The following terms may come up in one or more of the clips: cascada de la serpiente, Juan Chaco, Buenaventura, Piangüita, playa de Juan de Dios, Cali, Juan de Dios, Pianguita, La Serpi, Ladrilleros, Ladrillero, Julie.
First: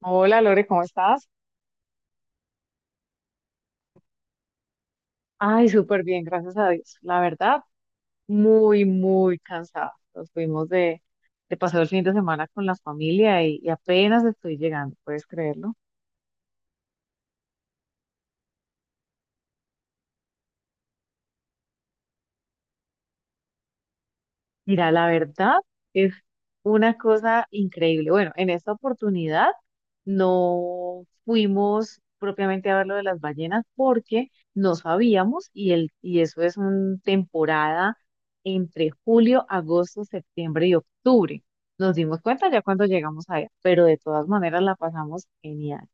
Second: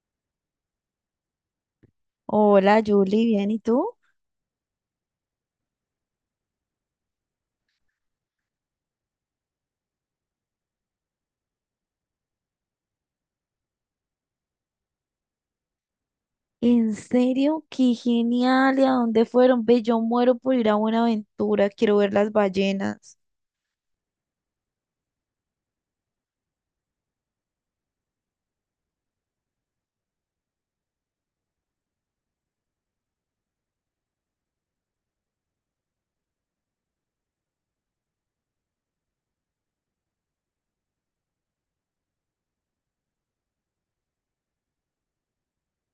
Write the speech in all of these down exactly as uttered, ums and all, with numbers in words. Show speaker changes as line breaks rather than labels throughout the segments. Hola Lore, ¿cómo estás?
Hola, Julie, bien, ¿y tú?
Ay, súper bien, gracias a Dios. La verdad, muy, muy cansada. Nos fuimos de, de paseo el fin de semana con la familia y, y apenas estoy llegando, ¿puedes creerlo?
¿En serio? ¡Qué genial! ¿Y a dónde fueron? Ve, yo muero por ir a Buenaventura, quiero ver las ballenas.
Mira, la verdad es una cosa increíble. Bueno, en esta oportunidad no fuimos propiamente a ver lo de las ballenas porque no sabíamos y, el, y eso es una temporada entre julio, agosto, septiembre y octubre. Nos dimos cuenta ya cuando llegamos allá, pero de todas maneras la pasamos genial.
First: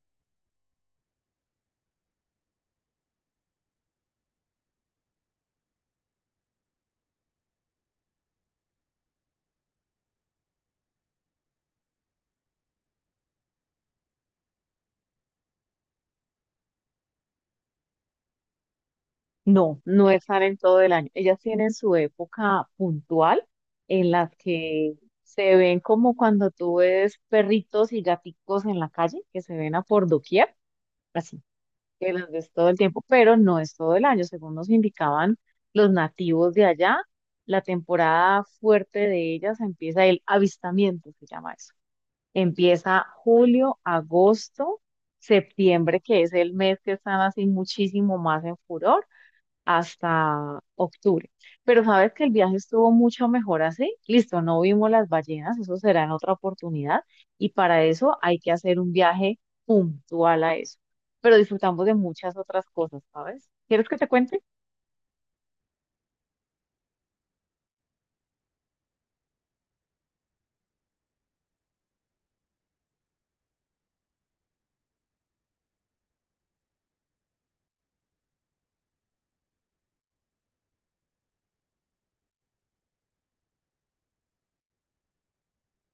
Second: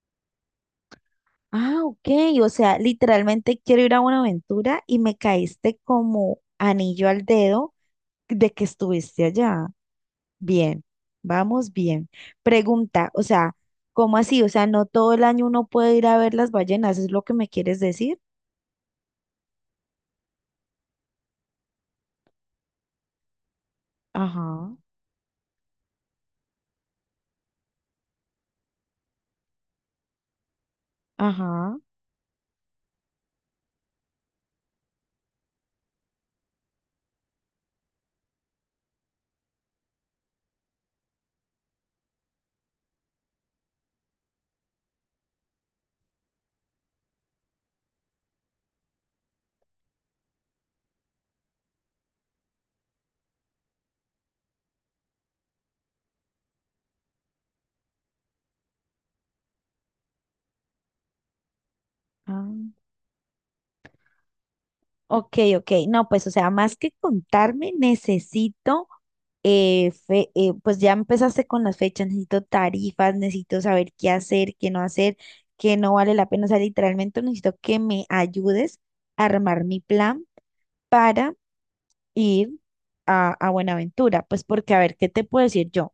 Ah, ok, o sea, literalmente quiero ir a Buenaventura y me caíste como anillo al dedo de que estuviste allá. Bien, vamos bien. Pregunta, o sea, ¿cómo así? O sea, no todo el año uno puede ir a ver las ballenas, ¿es lo que me quieres decir?
No, no están en todo el año. Ellas tienen su época puntual en la
Ajá,
que se ven como cuando tú ves perritos y gaticos en la calle, que se ven a por doquier, así,
ajá.
que las ves todo el tiempo, pero no es todo el año. Según nos indicaban los nativos de allá, la temporada fuerte de ellas empieza el avistamiento, se llama eso. Empieza julio, agosto, septiembre, que es el mes que están así muchísimo más en furor hasta octubre. Pero sabes que el viaje estuvo mucho mejor así. Listo, no vimos las ballenas, eso será en otra oportunidad. Y para eso hay que hacer un viaje puntual a eso. Pero disfrutamos de muchas
Ah.
otras cosas, ¿sabes? ¿Quieres que te cuente?
Ok, ok, no, pues o sea, más que contarme, necesito, eh, fe- eh, pues ya empezaste con las fechas, necesito tarifas, necesito saber qué hacer, qué no hacer, qué no vale la pena, o sea, literalmente necesito que me ayudes a armar mi plan para ir a, a Buenaventura, pues porque a ver, ¿qué te puedo decir yo?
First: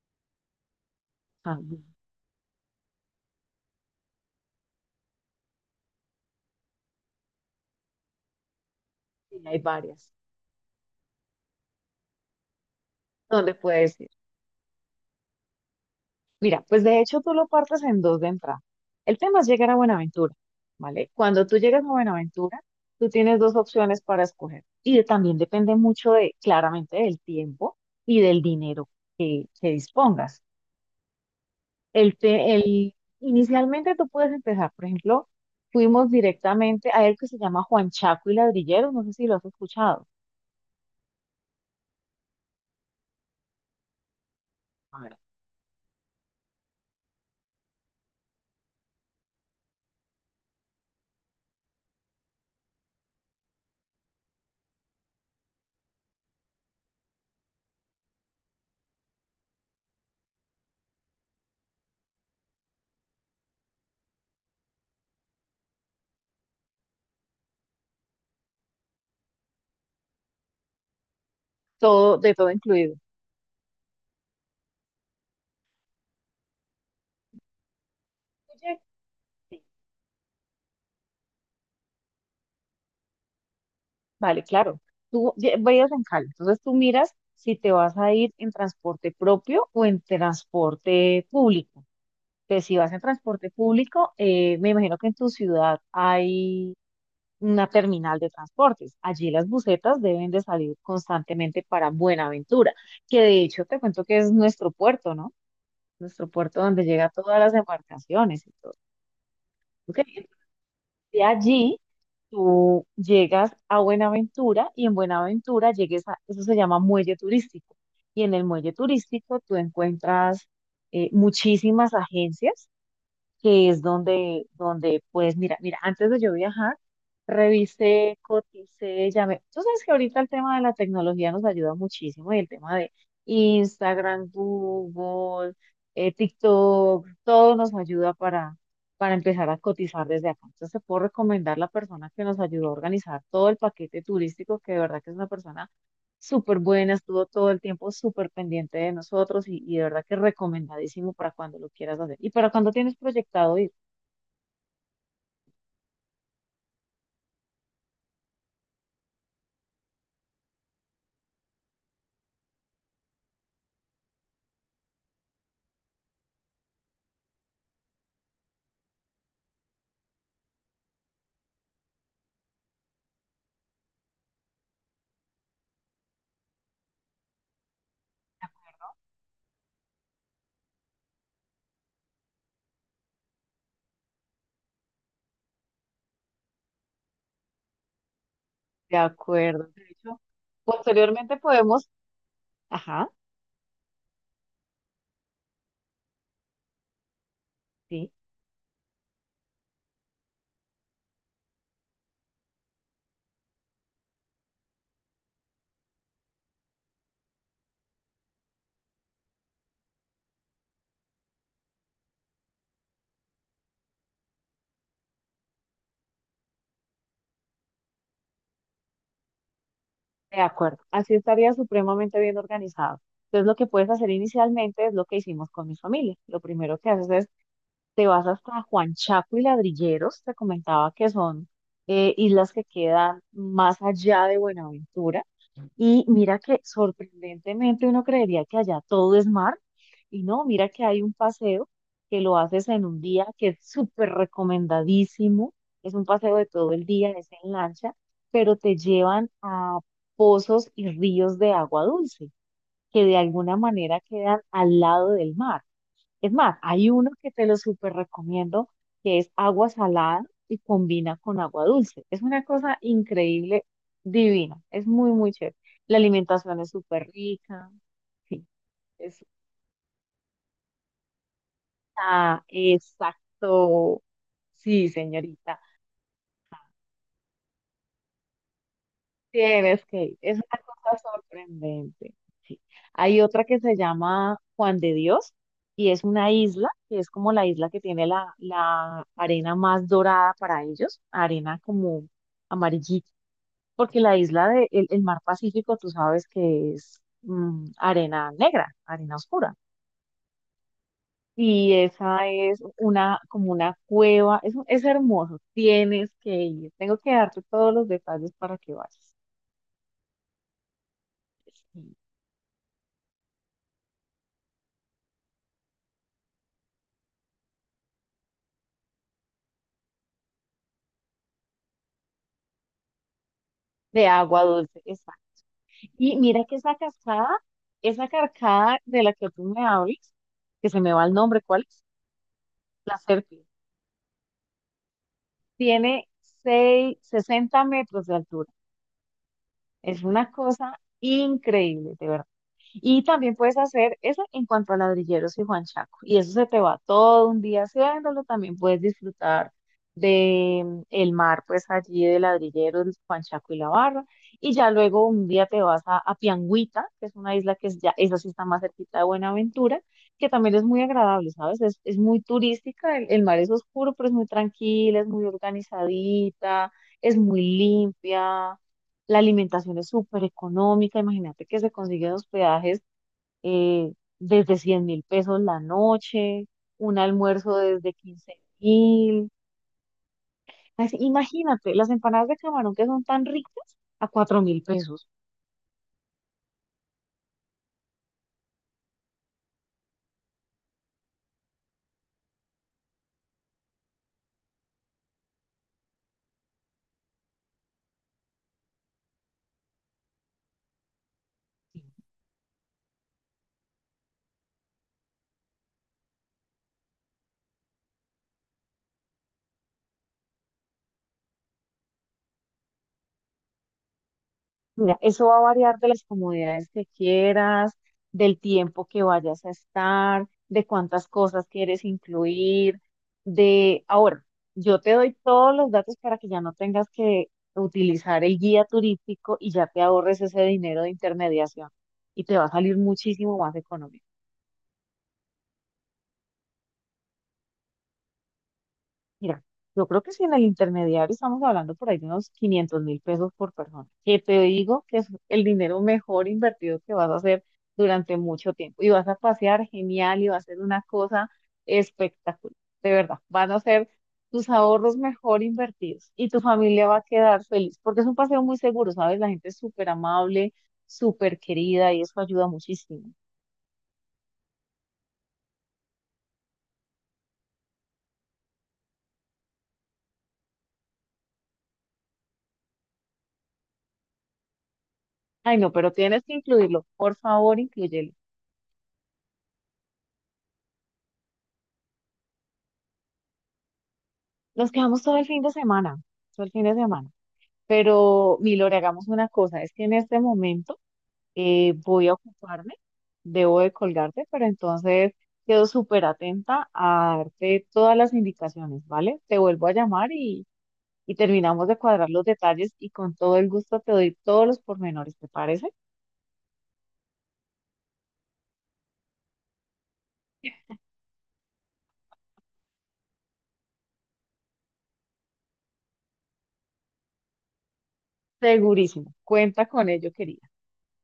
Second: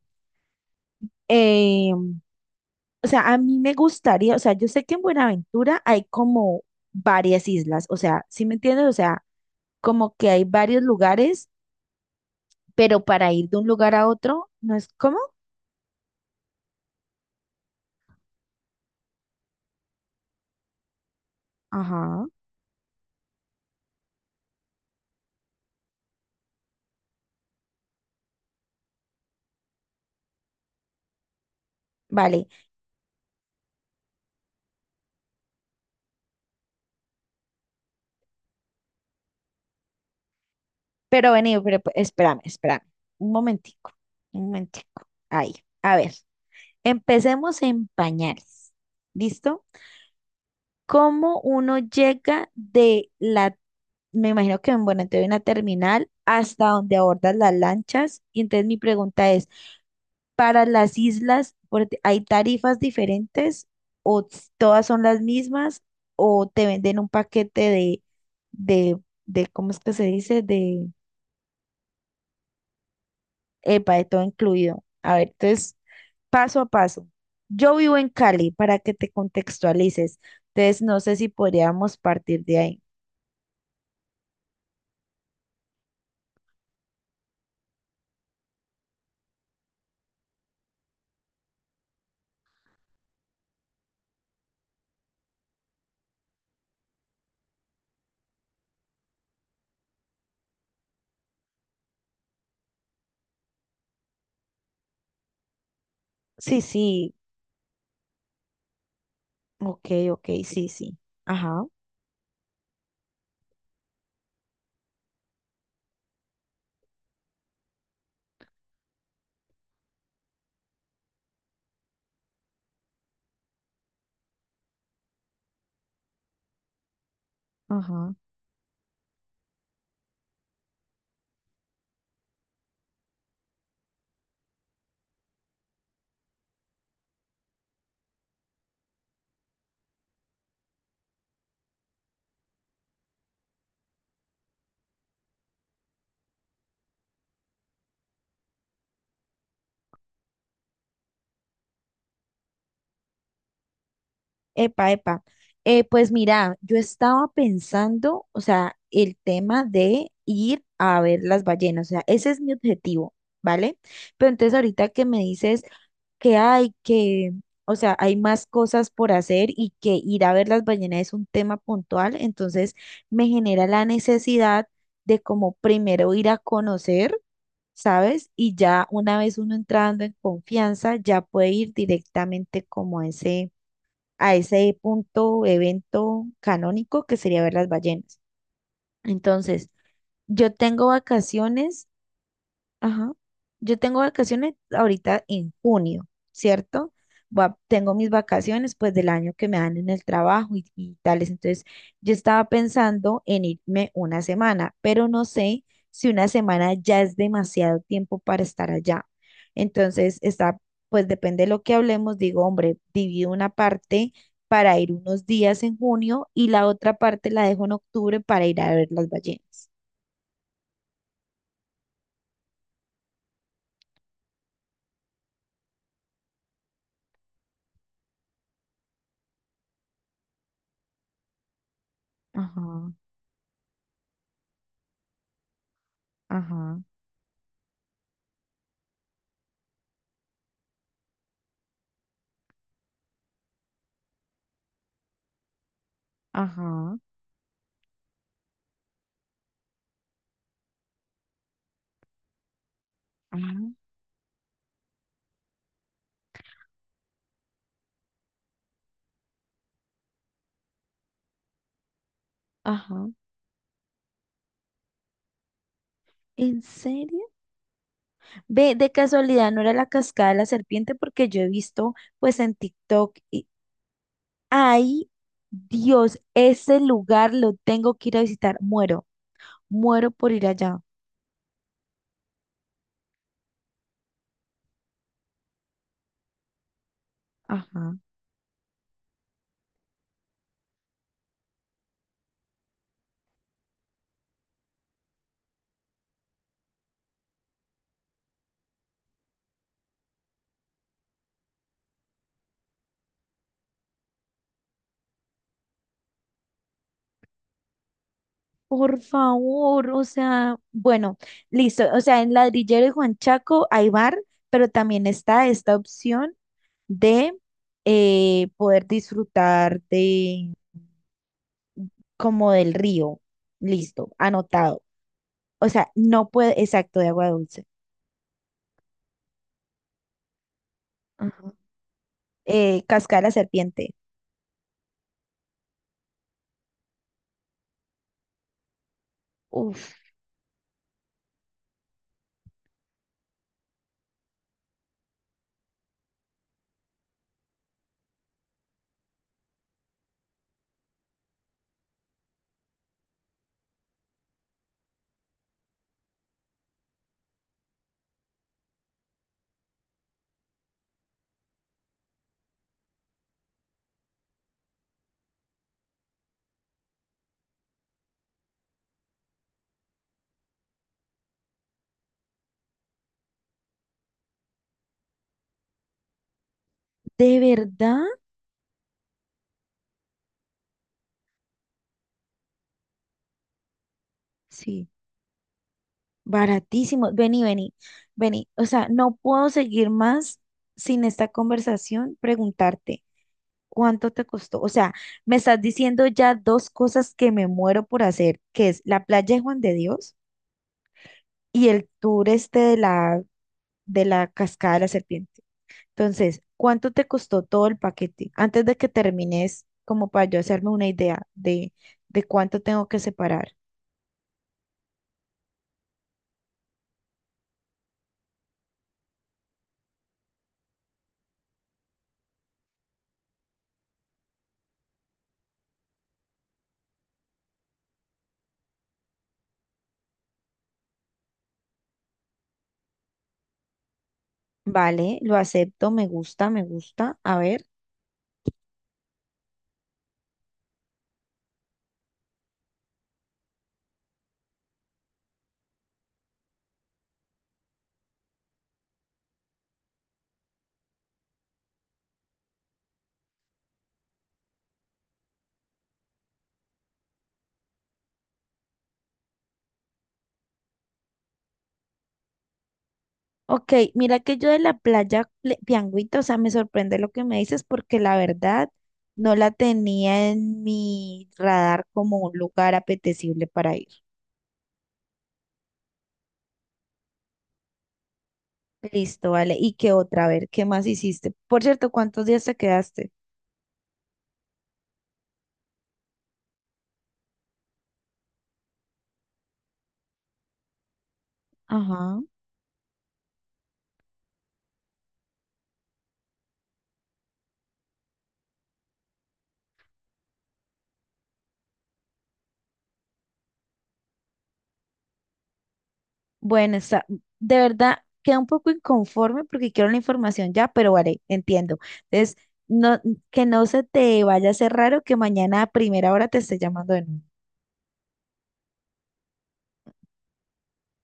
Ah, bueno,
Eh, o sea, a mí me gustaría, o sea, yo sé que en Buenaventura hay como varias islas, o sea, ¿sí me entiendes? O sea,
sí, hay varias.
como que hay varios lugares pero para ir
¿Dónde
de un lugar
puedes ir?
a otro, ¿no es cómo?
Mira, pues de hecho tú lo partes en dos de entrada. El tema es llegar a Buenaventura, ¿vale? Cuando tú llegas a
Ajá,
Buenaventura, tú tienes dos opciones para escoger. Y de- también depende mucho de, claramente, del tiempo y del dinero que, que dispongas. El
vale.
te- el, Inicialmente tú puedes empezar, por ejemplo, fuimos directamente a el que se llama Juan Chaco y Ladrilleros, no sé si lo has escuchado.
Pero vení, pero pe- espérame, espérame. Un momentico, un
A
momentico.
ver.
Ahí, a ver, empecemos en pañales. ¿Listo? ¿Cómo uno llega de la, me imagino que, bueno, entonces una terminal hasta donde abordan las lanchas? Y entonces mi pregunta es, para las islas, por- ¿hay tarifas diferentes o s- todas son las mismas o te venden un paquete de, de, de ¿cómo es que se dice? De,
Todo, de todo incluido.
epa, de todo incluido. A ver, entonces, paso a paso. Yo vivo en Cali, para que te contextualices. Entonces, no sé si podríamos partir de ahí.
Vale, claro. Tú ve- veías en Cali, entonces tú miras si te vas a ir en transporte propio o en transporte público. Entonces, si vas en transporte público, eh, me imagino que en tu ciudad hay una terminal de transportes. Allí las busetas deben de salir constantemente para Buenaventura, que de hecho te cuento que es nuestro puerto, ¿no? Nuestro
Sí,
puerto donde llega
sí,
todas las embarcaciones y todo.
ok,
Ok,
ok, sí, sí.
de
Ajá,
allí tú llegas a Buenaventura y en Buenaventura llegues a, eso se llama muelle turístico. Y en el muelle turístico tú encuentras eh, muchísimas agencias que es donde, donde, pues, mira, mira, antes de yo viajar,
ajá.
revisé, coticé, llamé. Tú sabes que ahorita el tema de la tecnología nos ayuda muchísimo y el tema de Instagram, Google, eh, TikTok, todo nos ayuda para, para empezar a cotizar desde acá. Entonces, te puedo recomendar la persona que nos ayudó a organizar todo el paquete turístico, que de verdad que es una persona súper buena, estuvo todo el tiempo súper pendiente de nosotros y, y de verdad que recomendadísimo para cuando lo quieras hacer y para cuando tienes proyectado ir.
Epa, epa. Eh, pues mira, yo estaba pensando, o sea, el tema de ir a ver las ballenas, o sea, ese es mi objetivo, ¿vale? Pero entonces ahorita que me dices que hay que, o sea, hay más cosas por hacer y que ir a ver las ballenas es un tema puntual, entonces me genera la necesidad de como primero ir a conocer, ¿sabes? Y ya una vez uno entrando en confianza, ya puede ir directamente como a ese a ese punto, evento canónico que sería ver las ballenas.
De acuerdo.
Entonces,
De hecho,
yo tengo
posteriormente
vacaciones.
podemos, ajá,
Ajá. Yo tengo vacaciones ahorita en junio, ¿cierto? Va- tengo mis
sí,
vacaciones pues del año que me dan en el trabajo y, y tales. Entonces, yo estaba pensando en irme una semana, pero no sé si una semana ya es demasiado tiempo para estar allá. Entonces, está, pues depende de lo que hablemos, digo, hombre, divido una parte para ir unos días en junio y la otra parte la dejo en octubre para ir a ver las ballenas.
de acuerdo. Así estaría supremamente bien organizado. Entonces, lo que puedes hacer inicialmente es lo que hicimos con mi familia. Lo primero que haces es, te vas hasta Juan Chaco y Ladrilleros, te comentaba que son eh, islas que
Ajá,
quedan más allá de Buenaventura. Y mira que
ajá,
sorprendentemente uno creería que allá todo es mar, y no, mira que hay un paseo que lo haces en un día que es súper recomendadísimo, es un paseo de todo el
ajá.
día, es en lancha, pero te llevan a pozos y ríos de agua dulce, que de alguna
Ah.
manera quedan al lado del mar. Es más, hay uno que te lo súper recomiendo, que es agua salada y combina con agua dulce. Es una cosa
Ajá.
increíble, divina. Es muy, muy chévere. La alimentación
¿En
es súper
serio?
rica. Sí,
Ve, de
es,
casualidad, ¿no era la cascada de la serpiente? Porque yo he visto, pues,
ah,
en TikTok y
exacto. Sí,
ay,
señorita.
Dios, ese lugar lo tengo que ir a visitar. Muero,
Tienes que
muero
ir.
por
Es
ir
una
allá.
cosa sorprendente. Sí. Hay otra que se llama Juan de Dios y es una isla, que es como la isla que
Ajá.
tiene la, la arena más dorada para ellos, arena como amarillita, porque la isla del el el mar Pacífico, tú sabes que es mm, arena negra, arena oscura. Y esa es una, como una cueva, es, es hermoso, tienes que ir. Tengo que darte todos los detalles para que
Por
vayas.
favor, o sea, bueno, listo.
Sí,
O sea, en Ladrillero y Juan Chaco hay bar, pero también está esta opción de eh, poder disfrutar de como del río.
de
Listo,
agua dulce,
anotado.
exacto.
O sea,
Y
no
mira que
puede,
esa
exacto, de
cascada,
agua dulce.
esa carcada de la que tú me hablas, que se me va el nombre,
Ajá.
¿cuál es?
Eh,
La
Cascada de la
Serpi.
serpiente.
Tiene seis, sesenta metros de altura.
Uf,
Es una cosa increíble, de verdad. Y también puedes hacer eso en cuanto a Ladrilleros y Juan Chaco. Y eso se te va todo un día haciéndolo. También puedes disfrutar de mm, el mar, pues allí de Ladrilleros, Juan Chaco y la barra. Y ya luego un día te vas a, a Piangüita, que es una isla que es ya, esa sí está más cerquita de Buenaventura, que también es muy agradable, ¿sabes? Es, es muy turística, el, el mar es oscuro, pero es muy tranquila, es muy organizadita, es muy limpia. La alimentación es súper económica, imagínate que se consiguen hospedajes eh, desde cien mil pesos la noche, un
¿de
almuerzo desde
verdad?
quince mil. Imagínate, las empanadas de camarón que son tan ricas a cuatro mil
Sí.
pesos.
Baratísimo. Vení, vení, vení. O sea, no puedo seguir más sin esta conversación, preguntarte cuánto te costó. O sea, me estás diciendo ya dos cosas que me muero por hacer, que es la playa de Juan de Dios y el tour este de la, de la cascada de la serpiente. Entonces, ¿cuánto te costó todo el paquete? Antes de que termines, como para yo hacerme una idea de, de cuánto tengo que separar.
Mira, eso va a variar de las comodidades que quieras, del tiempo que vayas a estar, de cuántas cosas quieres incluir, de... Ahora, yo te doy todos los datos para que ya no tengas que utilizar el guía turístico y ya te ahorres ese dinero de intermediación y te va a salir muchísimo más económico.
Vale, lo acepto, me gusta, me gusta. A ver.
Mira, yo creo que si en el intermediario estamos hablando por ahí de unos quinientos mil pesos por persona, que te digo que es el dinero mejor invertido que vas a hacer durante mucho tiempo. Y vas a pasear genial y va a ser una cosa espectacular. De verdad, van a ser tus ahorros mejor invertidos y tu familia va a quedar feliz porque es un paseo muy seguro, ¿sabes? La gente es súper amable, súper querida y eso ayuda muchísimo.
Ok, mira que yo de la playa Ple- Pianguita, o sea, me sorprende lo que me dices porque la verdad no la tenía en mi radar como un lugar apetecible para ir.
Ay, no, pero tienes que incluirlo. Por favor, inclúyelo.
Listo, vale. ¿Y qué otra? A ver, ¿qué más hiciste? Por cierto, ¿cuántos días te quedaste?
Nos quedamos todo el fin de semana. Todo el fin de semana. Pero, Milore, hagamos una cosa, es que en este momento eh, voy a
Ajá.
ocuparme, debo de colgarte, pero entonces quedo súper atenta a darte todas las indicaciones, ¿vale? Te vuelvo a llamar y, y terminamos de cuadrar los detalles y con todo el gusto te doy todos los pormenores, ¿te parece?
Bueno, está, de verdad, queda un poco inconforme porque quiero la información ya, pero vale, entiendo. Entonces, no, que no se te vaya a hacer raro que mañana a primera hora te esté llamando de nuevo.
Segurísimo, cuenta con ello, querida.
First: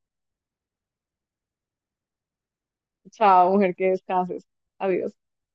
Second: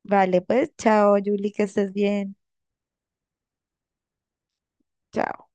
Vale, pues, chao, Julie, que estés bien.
Chao, mujer, que descanses. Adiós.
Chao.